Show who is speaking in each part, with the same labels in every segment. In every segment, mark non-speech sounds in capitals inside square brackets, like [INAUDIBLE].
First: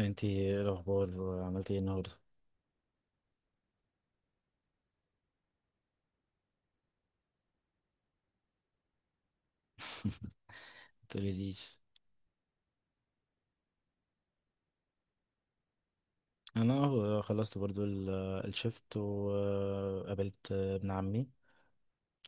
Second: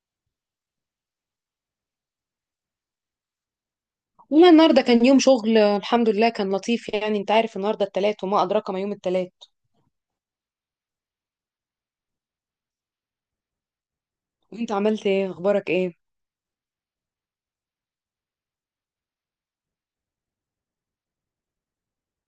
Speaker 1: انتي ايه الاخبار؟ عملتي ايه النهارده؟
Speaker 2: والله النهارده كان يوم شغل الحمد لله كان لطيف. يعني انت عارف النهارده التلات وما ادراك ما يوم التلات.
Speaker 1: [LAUGHS] متقوليليش.
Speaker 2: وانت عملت ايه؟ اخبارك ايه؟
Speaker 1: انا اهو خلصت برضو الشفت وقابلت ابن عمي.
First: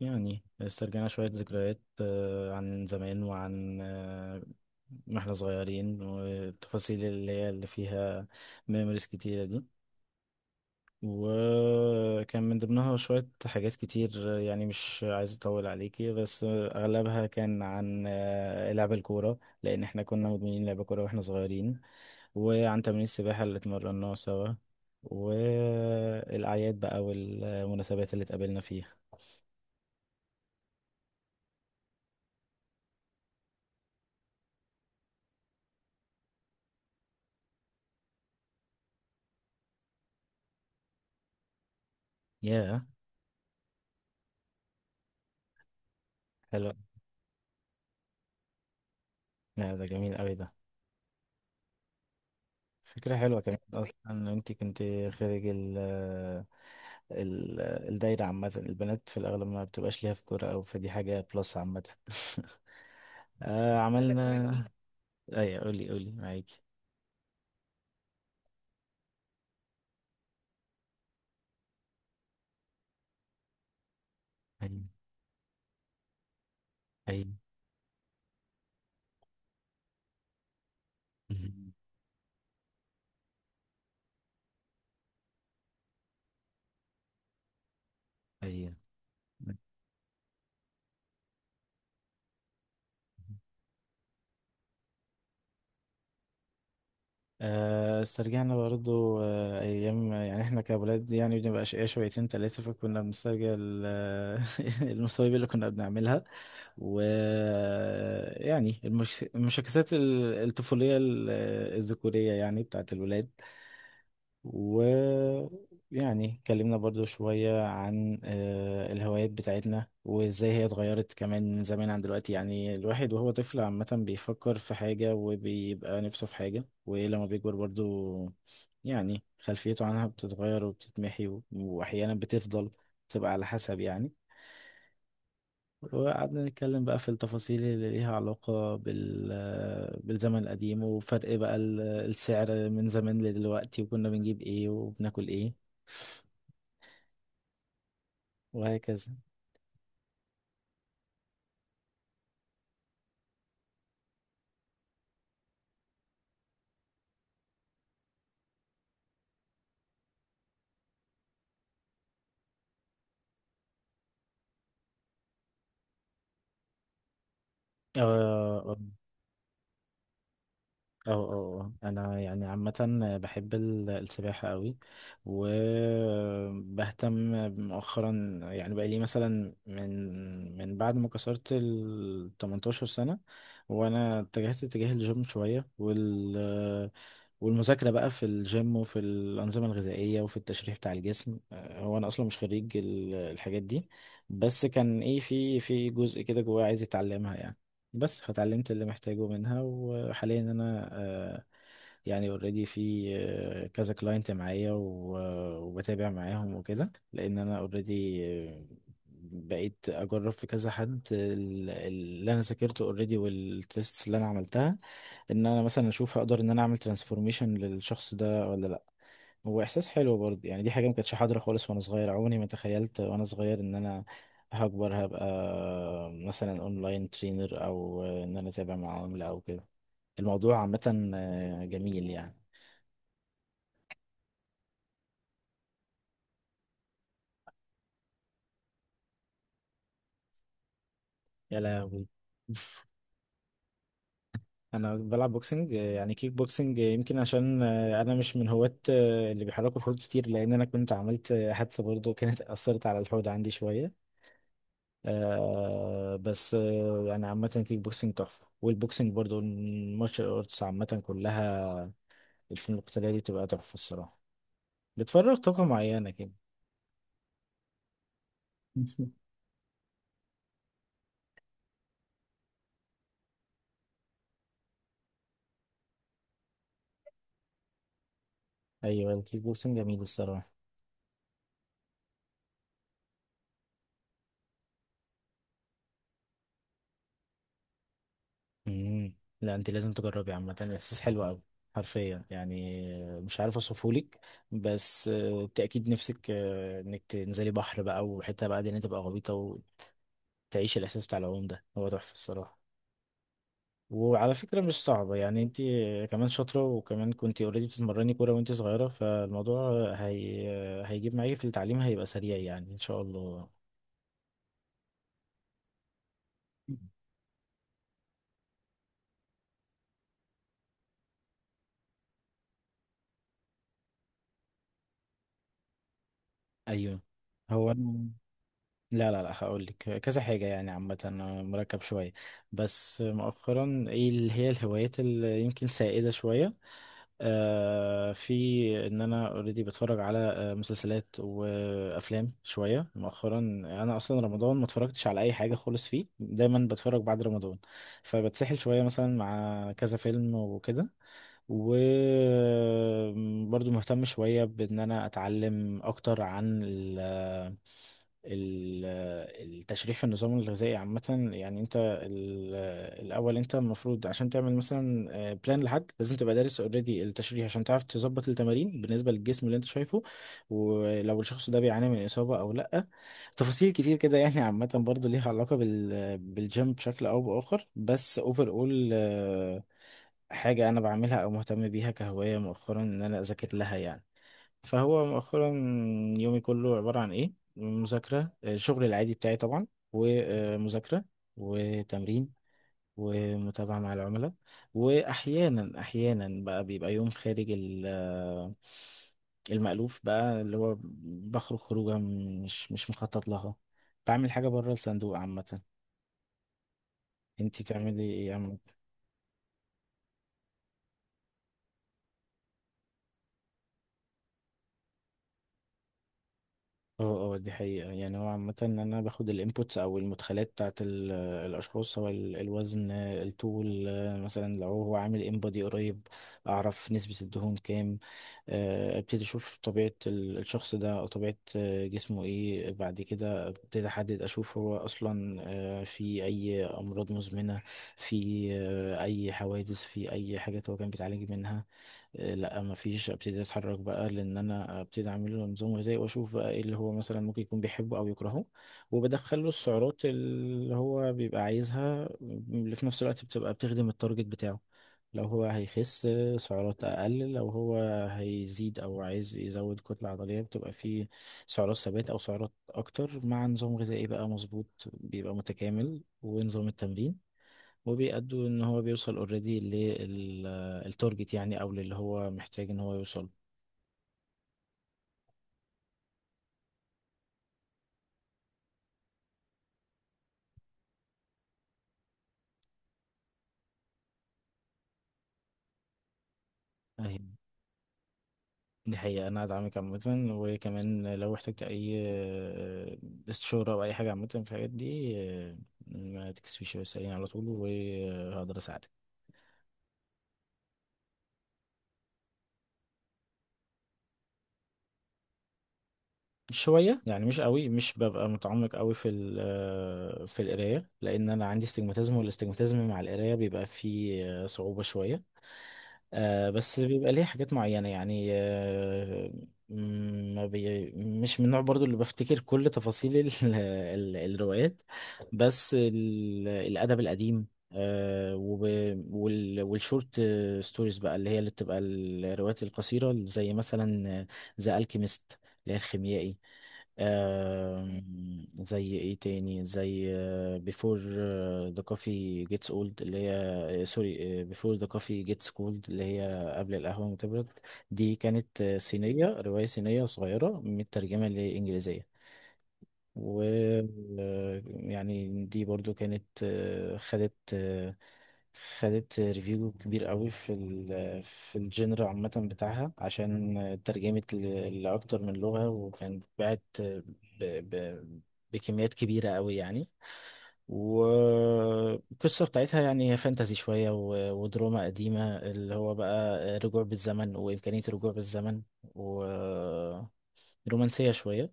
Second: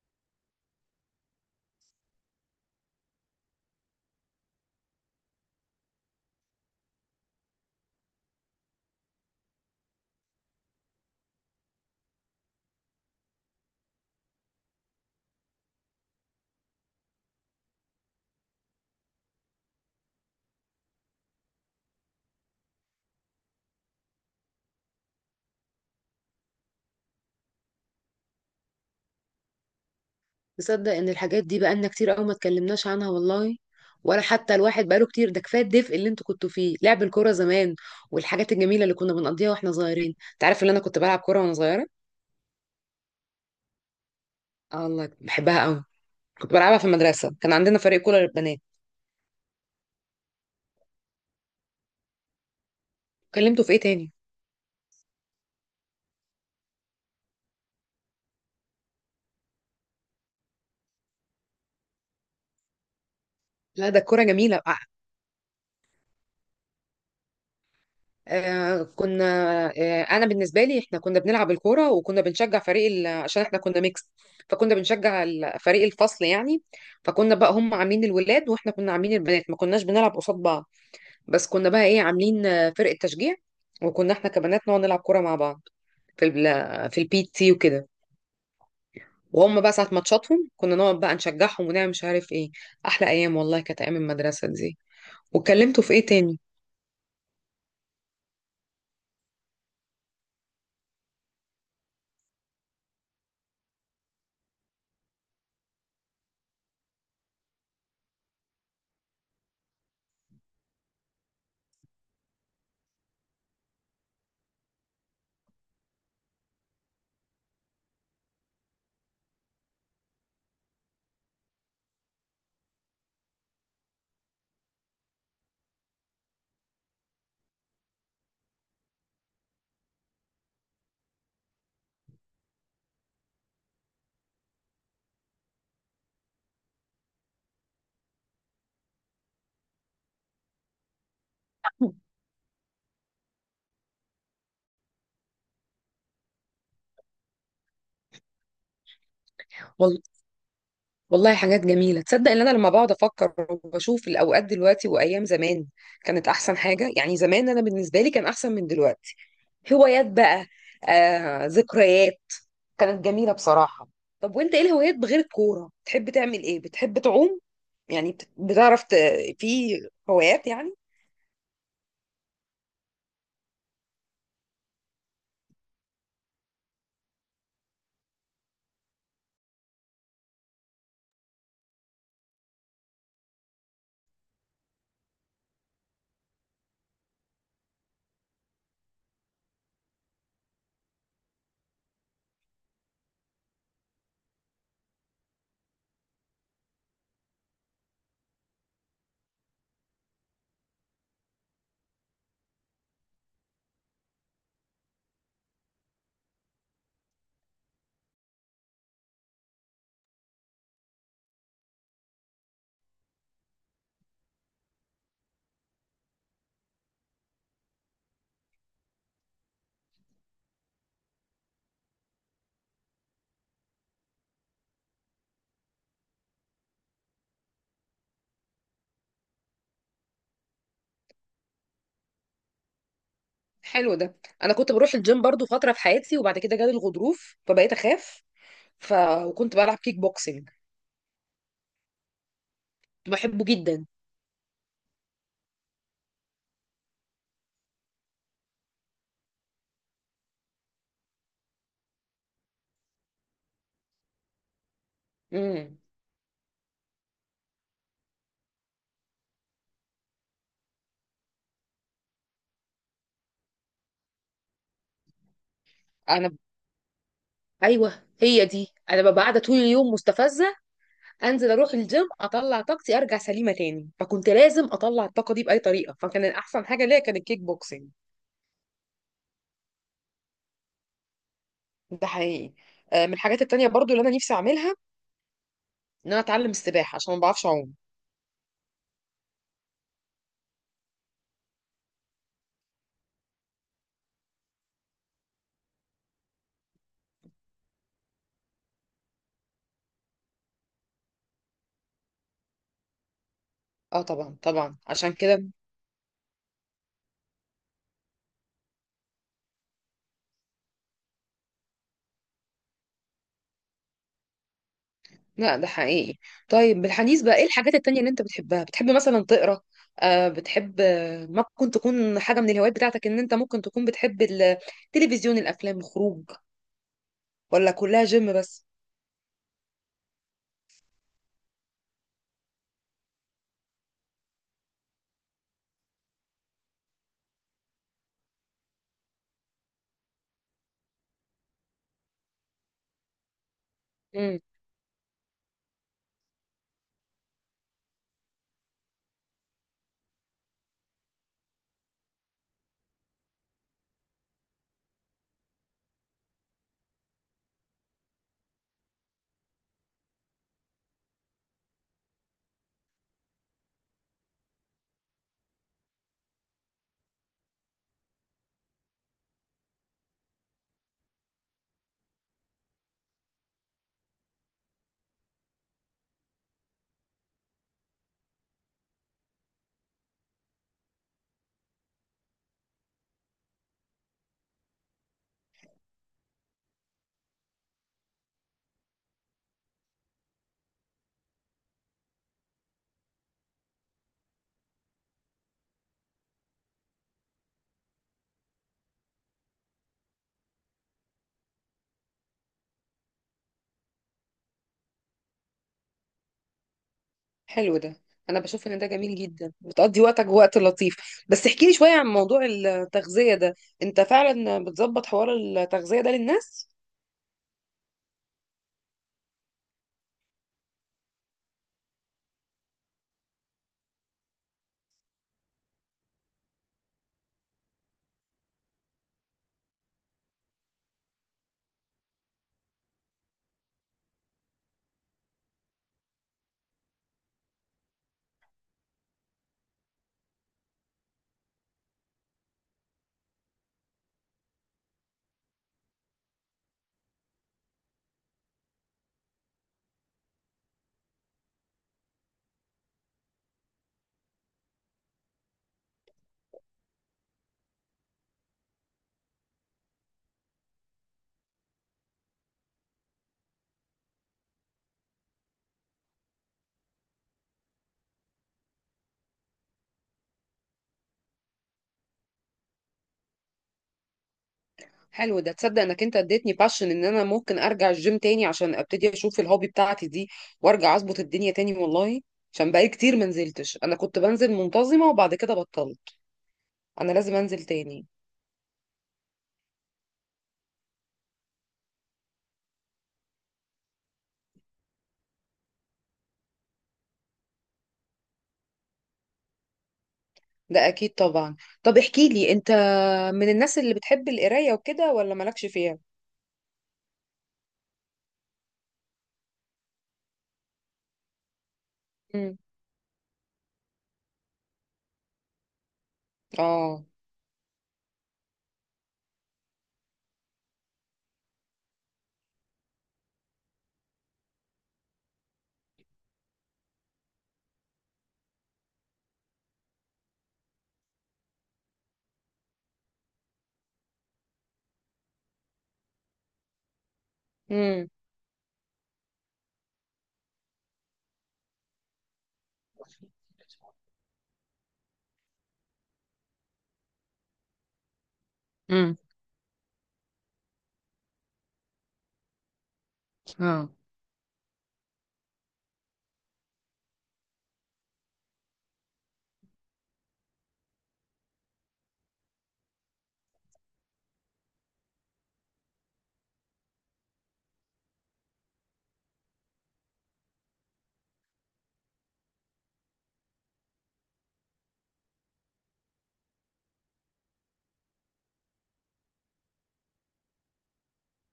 Speaker 1: يعني استرجعنا شوية ذكريات، عن زمان وعن، ما احنا صغيرين والتفاصيل اللي هي اللي فيها ميموريز كتيرة دي. وكان من ضمنها شوية حاجات كتير، يعني مش عايز أطول عليكي، بس أغلبها كان عن لعب الكورة، لأن احنا كنا مدمنين لعب كورة واحنا صغيرين. وعن تمرين السباحة اللي اتمرناه سوا، والأعياد بقى والمناسبات اللي اتقابلنا فيها.
Speaker 2: تصدق ان الحاجات دي بقالنا كتير قوي ما اتكلمناش عنها والله؟ ولا حتى الواحد بقاله كتير. ده كفايه الدفء اللي انتوا كنتوا فيه لعب الكوره زمان والحاجات الجميله اللي كنا بنقضيها واحنا صغيرين. انت عارف ان انا كنت بلعب كوره وانا صغيره؟
Speaker 1: ياه.
Speaker 2: اه الله بحبها قوي. كنت
Speaker 1: حلو.
Speaker 2: بلعبها في المدرسه، كان عندنا فريق كوره للبنات.
Speaker 1: لا ده جميل أوي ده. فكرة حلوة كمان،
Speaker 2: كلمته في ايه تاني؟
Speaker 1: أصلا أنت كنت خارج الدايرة، عامة البنات في الأغلب ما بتبقاش ليها في كورة أو فدي حاجة بلس عامة. [LAUGHS] آه اقول لك
Speaker 2: لا ده الكوره
Speaker 1: عملنا
Speaker 2: جميله.
Speaker 1: بقى. أيوة قولي قولي معاكي.
Speaker 2: آه، كنا آه، انا بالنسبه لي احنا كنا بنلعب الكوره وكنا بنشجع فريق عشان احنا كنا ميكس. فكنا
Speaker 1: أيوة
Speaker 2: بنشجع فريق الفصل يعني.
Speaker 1: أيوة.
Speaker 2: فكنا بقى هم عاملين الولاد واحنا كنا عاملين البنات، ما كناش بنلعب قصاد بعض. بس كنا بقى ايه عاملين فرقه تشجيع. وكنا احنا كبنات نقعد نلعب كوره مع بعض في في البي تي وكده.
Speaker 1: [LAUGHS]
Speaker 2: وهم بقى ساعه ماتشاتهم كنا نقعد بقى نشجعهم ونعمل مش عارف ايه. احلى ايام
Speaker 1: أيوة.
Speaker 2: والله، كانت ايام المدرسه دي. واتكلمتوا في ايه تاني؟
Speaker 1: استرجعنا برضو، أيام يعني إحنا كأولاد يعني بنبقى أشقياء شويتين تلاتة، فكنا بنسترجع [LAUGHS] المصايب اللي كنا بنعملها ويعني المشاكسات الطفولية، الذكورية يعني، بتاعت الولاد. ويعني اتكلمنا برضو شوية عن الهوايات بتاعتنا وازاي هي اتغيرت كمان من زمان عن دلوقتي. يعني الواحد وهو طفل عامة بيفكر في حاجة وبيبقى نفسه في حاجة، ولما بيكبر برضو يعني خلفيته عنها بتتغير وبتتمحي وأحيانا بتفضل، تبقى على حسب يعني. وقعدنا نتكلم بقى في التفاصيل اللي ليها علاقة بالزمن القديم وفرق بقى السعر من زمان لدلوقتي وكنا بنجيب ايه وبناكل ايه وهكذا.
Speaker 2: والله حاجات جميلة. تصدق ان انا لما بقعد افكر وبشوف الاوقات دلوقتي وايام زمان كانت احسن حاجة. يعني زمان انا بالنسبة لي كان احسن من دلوقتي. هوايات بقى، ذكريات، كانت جميلة بصراحة. طب وانت ايه الهوايات بغير الكورة؟ بتحب تعمل ايه؟ بتحب تعوم؟ يعني
Speaker 1: اه
Speaker 2: بتعرف في هوايات يعني؟
Speaker 1: اه اه. آه. انا يعني عامة بحب السباحة قوي، وبهتم مؤخرا يعني بقى لي مثلا من بعد ما كسرت ال 18 سنة. وانا اتجهت اتجاه الجيم شوية والمذاكرة بقى في الجيم وفي الأنظمة الغذائية وفي التشريح بتاع الجسم. هو أنا أصلا مش خريج الحاجات دي، بس كان إيه، في جزء كده جوايا عايز أتعلمها يعني، بس فتعلمت اللي محتاجه منها. وحاليا انا، يعني اوريدي في كذا كلاينت معايا وبتابع معاهم وكده، لان انا اوريدي بقيت اجرب في كذا حد اللي انا ذاكرته اوريدي والتيست اللي انا عملتها، ان انا مثلا اشوف هقدر ان انا اعمل ترانسفورميشن للشخص ده ولا. هو احساس حلو برضه يعني، دي حاجه ما كانتش حاضره خالص وانا صغير، عمري ما تخيلت وانا صغير ان انا هكبر هبقى مثلا اونلاين ترينر، او ان انا اتابع مع عملاء او كده. الموضوع عامه جميل يعني.
Speaker 2: حلو ده. انا كنت بروح الجيم برضو فترة في حياتي وبعد كده جالي الغضروف فبقيت اخاف. ف... وكنت بلعب كيك بوكسينج،
Speaker 1: يا لهوي.
Speaker 2: كنت بحبه جدا.
Speaker 1: انا بلعب بوكسنج، يعني كيك بوكسنج، يمكن عشان انا مش من هواة اللي بيحركوا الحوض كتير، لان انا كنت عملت حادثه برضه كانت اثرت على الحوض عندي شويه.
Speaker 2: امم.
Speaker 1: آه بس آه يعني عامة الكيك بوكسنج تحفة، والبوكسنج برضو، المارشال ارتس عامة كلها، الفنون القتالية دي بتبقى تحفة الصراحة، بتفرغ طاقة معينة كده.
Speaker 2: انا ايوه هي دي، انا ببقى قاعده طول اليوم مستفزه، انزل اروح الجيم اطلع طاقتي ارجع سليمه تاني. فكنت لازم اطلع الطاقه دي باي طريقه، فكان احسن حاجه ليا كان الكيك بوكسنج.
Speaker 1: ايوه الكيك بوكسنج جميل الصراحة.
Speaker 2: ده حقيقي. من الحاجات التانية برضو اللي انا نفسي اعملها ان انا اتعلم السباحه عشان ما بعرفش اعوم.
Speaker 1: مم. لا انت لازم تجربي، عامة الاحساس حلو قوي، حرفيا يعني، مش عارف اوصفهولك. بس آه، انت اكيد نفسك، انك تنزلي بحر بقى، وحتة بقى دي إن أنت تبقى غويطة وتعيشي الاحساس بتاع العوم ده، هو تحفة الصراحة.
Speaker 2: اه
Speaker 1: وعلى
Speaker 2: طبعا
Speaker 1: فكرة
Speaker 2: طبعا
Speaker 1: مش
Speaker 2: عشان
Speaker 1: صعبة يعني،
Speaker 2: كده.
Speaker 1: انت كمان شاطرة، وكمان كنت اوريدي بتتمرني كورة وانت صغيرة، فالموضوع هي هيجيب معاكي في التعليم، هيبقى سريع يعني ان شاء الله.
Speaker 2: لا ده حقيقي. طيب بالحديث بقى ايه الحاجات التانية اللي انت بتحبها؟ بتحب مثلا تقرا؟ بتحب ممكن تكون حاجه من الهوايات بتاعتك ان انت ممكن تكون بتحب التلفزيون، الافلام، الخروج؟
Speaker 1: ايوه هو
Speaker 2: ولا كلها
Speaker 1: انا.
Speaker 2: جيم بس؟
Speaker 1: لا هقول لك، كذا حاجة يعني، عامة أنا مركب شوية. بس مؤخرا ايه اللي هي الهوايات اللي يمكن سائدة شوية؟ آه، في ان انا اوريدي بتفرج على مسلسلات وافلام شوية مؤخرا. انا اصلا رمضان ما اتفرجتش على اي حاجة خالص، فيه دايما بتفرج بعد رمضان، فبتسحل شوية مثلا مع كذا فيلم وكده. وبرضو مهتم شوية بإن أنا أتعلم أكتر عن ال- التشريح في النظام الغذائي عامة. يعني انت ال- الأول انت المفروض عشان تعمل مثلا بلان لحد، لازم تبقى دارس اوريدي التشريح عشان تعرف تظبط التمارين بالنسبة للجسم اللي انت شايفه، ولو الشخص ده بيعاني من إصابة أو لأ. تفاصيل كتير كده يعني، عامة برضه ليها علاقة بالجيم بشكل أو بآخر، بس اوفر اول حاجة أنا بعملها أو مهتم بيها كهواية مؤخرا، إن أنا أذاكر لها يعني. فهو مؤخرا يومي كله عبارة عن إيه؟ مذاكرة، الشغل العادي بتاعي طبعا، ومذاكرة، وتمرين، ومتابعة مع العملاء. وأحيانا بقى بيبقى يوم خارج المألوف بقى، اللي هو بخرج خروجة مش مخطط لها، بعمل حاجة بره الصندوق عامة. انتي
Speaker 2: حلو ده.
Speaker 1: بتعملي ايه؟
Speaker 2: انا بشوف ان ده جميل جدا، بتقضي وقتك وقت لطيف. بس احكي لي شوية عن موضوع التغذية ده. انت فعلا بتظبط حوار التغذية ده للناس؟
Speaker 1: اه اه، دي حقيقة يعني، هو عامة ان انا باخد الانبوتس او المدخلات بتاعت الاشخاص، سواء الوزن، الطول، مثلا لو هو عامل ان بودي قريب، اعرف نسبة الدهون كام. ابتدي اشوف طبيعة الشخص ده او طبيعة جسمه ايه. بعد كده ابتدي احدد اشوف هو اصلا في اي امراض مزمنة، في اي حوادث، في اي حاجات هو كان بيتعالج منها. إيه، لا ما فيش، ابتدي اتحرك بقى، لان انا ابتدي اعمل له نظام غذائي واشوف بقى ايه اللي هو مثلا ممكن يكون بيحبه او يكرهه، وبدخل له السعرات اللي هو بيبقى عايزها اللي في نفس الوقت بتبقى بتخدم التارجت بتاعه. لو هو هيخس، سعرات اقل، لو هو هيزيد او عايز يزود كتلة عضلية، بتبقى فيه سعرات ثبات او سعرات اكتر، مع نظام غذائي بقى مظبوط بيبقى متكامل ونظام التمرين، وبيأدوا ان هو بيوصل اوريدي للتارجت يعني، او للي هو محتاج ان هو يوصل.
Speaker 2: حلو ده. تصدق انك انت اديتني باشن ان انا ممكن ارجع الجيم تاني عشان ابتدي اشوف الهوبي بتاعتي دي وارجع اظبط الدنيا تاني والله. عشان بقالي كتير ما نزلتش. انا كنت بنزل منتظمة وبعد كده بطلت. انا
Speaker 1: اهي.
Speaker 2: لازم انزل تاني.
Speaker 1: دي حقيقة، انا ادعمك عامة، وكمان لو احتجت اي استشارة او اي حاجة عامة في الحاجات دي، ما تكسفيش واسأليني على طول وهقدر اساعدك.
Speaker 2: ده اكيد طبعا. طب احكي لي انت، من الناس اللي بتحب القراية وكده ولا مالكش فيها؟
Speaker 1: شوية يعني، مش قوي، مش ببقى متعمق قوي في في القراية، لان انا عندي استجماتيزم
Speaker 2: امم.
Speaker 1: والاستجماتيزم مع القراية بيبقى فيه صعوبة شوية. آه بس
Speaker 2: اه.
Speaker 1: بيبقى ليه حاجات معينة يعني آه. ما بي مش من النوع برضو اللي بفتكر كل تفاصيل [LAUGHS] الروايات، بس الأدب القديم آه والشورت ستوريز بقى، اللي هي اللي بتبقى الروايات القصيرة، زي مثلا ذا الكيميست اللي هي الخيميائي. آه، زي ايه تاني، زي بيفور ذا كوفي جيتس اولد، اللي هي سوري، بيفور ذا كوفي جيتس كولد، اللي هي قبل القهوة ما تبرد. دي كانت
Speaker 2: امم.
Speaker 1: صينية، رواية صينية صغيرة مترجمة لإنجليزية. و
Speaker 2: اه.
Speaker 1: يعني دي برضو كانت، خدت ريفيو كبير قوي في في الجنر عامة بتاعها، عشان ترجمت لأكتر من لغة، وكانت باعت ب- ب- بكميات كبيرة قوي يعني. والقصة بتاعتها يعني هي فانتازي شوية ودراما قديمة، اللي هو بقى رجوع بالزمن وإمكانية الرجوع بالزمن، ورومانسية شوية.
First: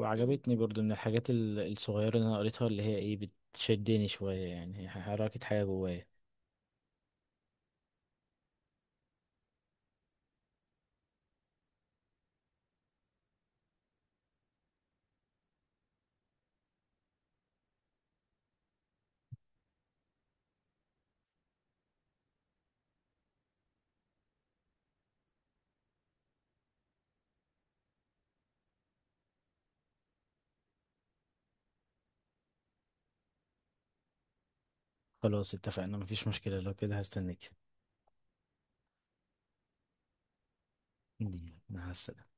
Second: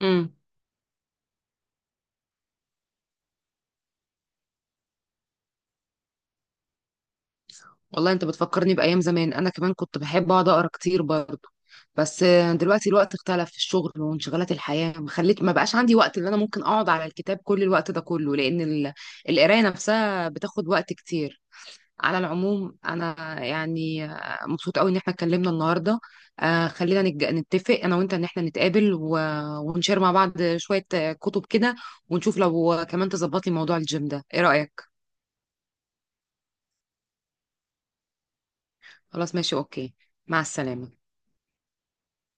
Speaker 2: امم.
Speaker 1: برضو، من الحاجات الصغيرة اللي أنا قريتها، اللي هي إيه، بتشدني شوية يعني، هي حركت حاجة جوايا.
Speaker 2: والله انت بتفكرني بايام زمان. انا كمان كنت بحب اقعد اقرا كتير برضه. بس دلوقتي الوقت اختلف في الشغل وانشغالات الحياه ما بقاش عندي وقت اللي انا ممكن اقعد على الكتاب كل الوقت ده كله. لان القرايه نفسها بتاخد وقت كتير. على العموم، انا يعني مبسوطه قوي ان احنا اتكلمنا النهارده. خلينا نتفق انا وانت ان احنا نتقابل ونشير مع بعض شويه كتب كده. ونشوف لو كمان تظبط لي موضوع الجيم ده، ايه رايك؟
Speaker 1: خلاص اتفقنا، مفيش مشكلة، لو كده هستناك.
Speaker 2: خلاص ماشي اوكي. مع السلامة.
Speaker 1: مع السلامة.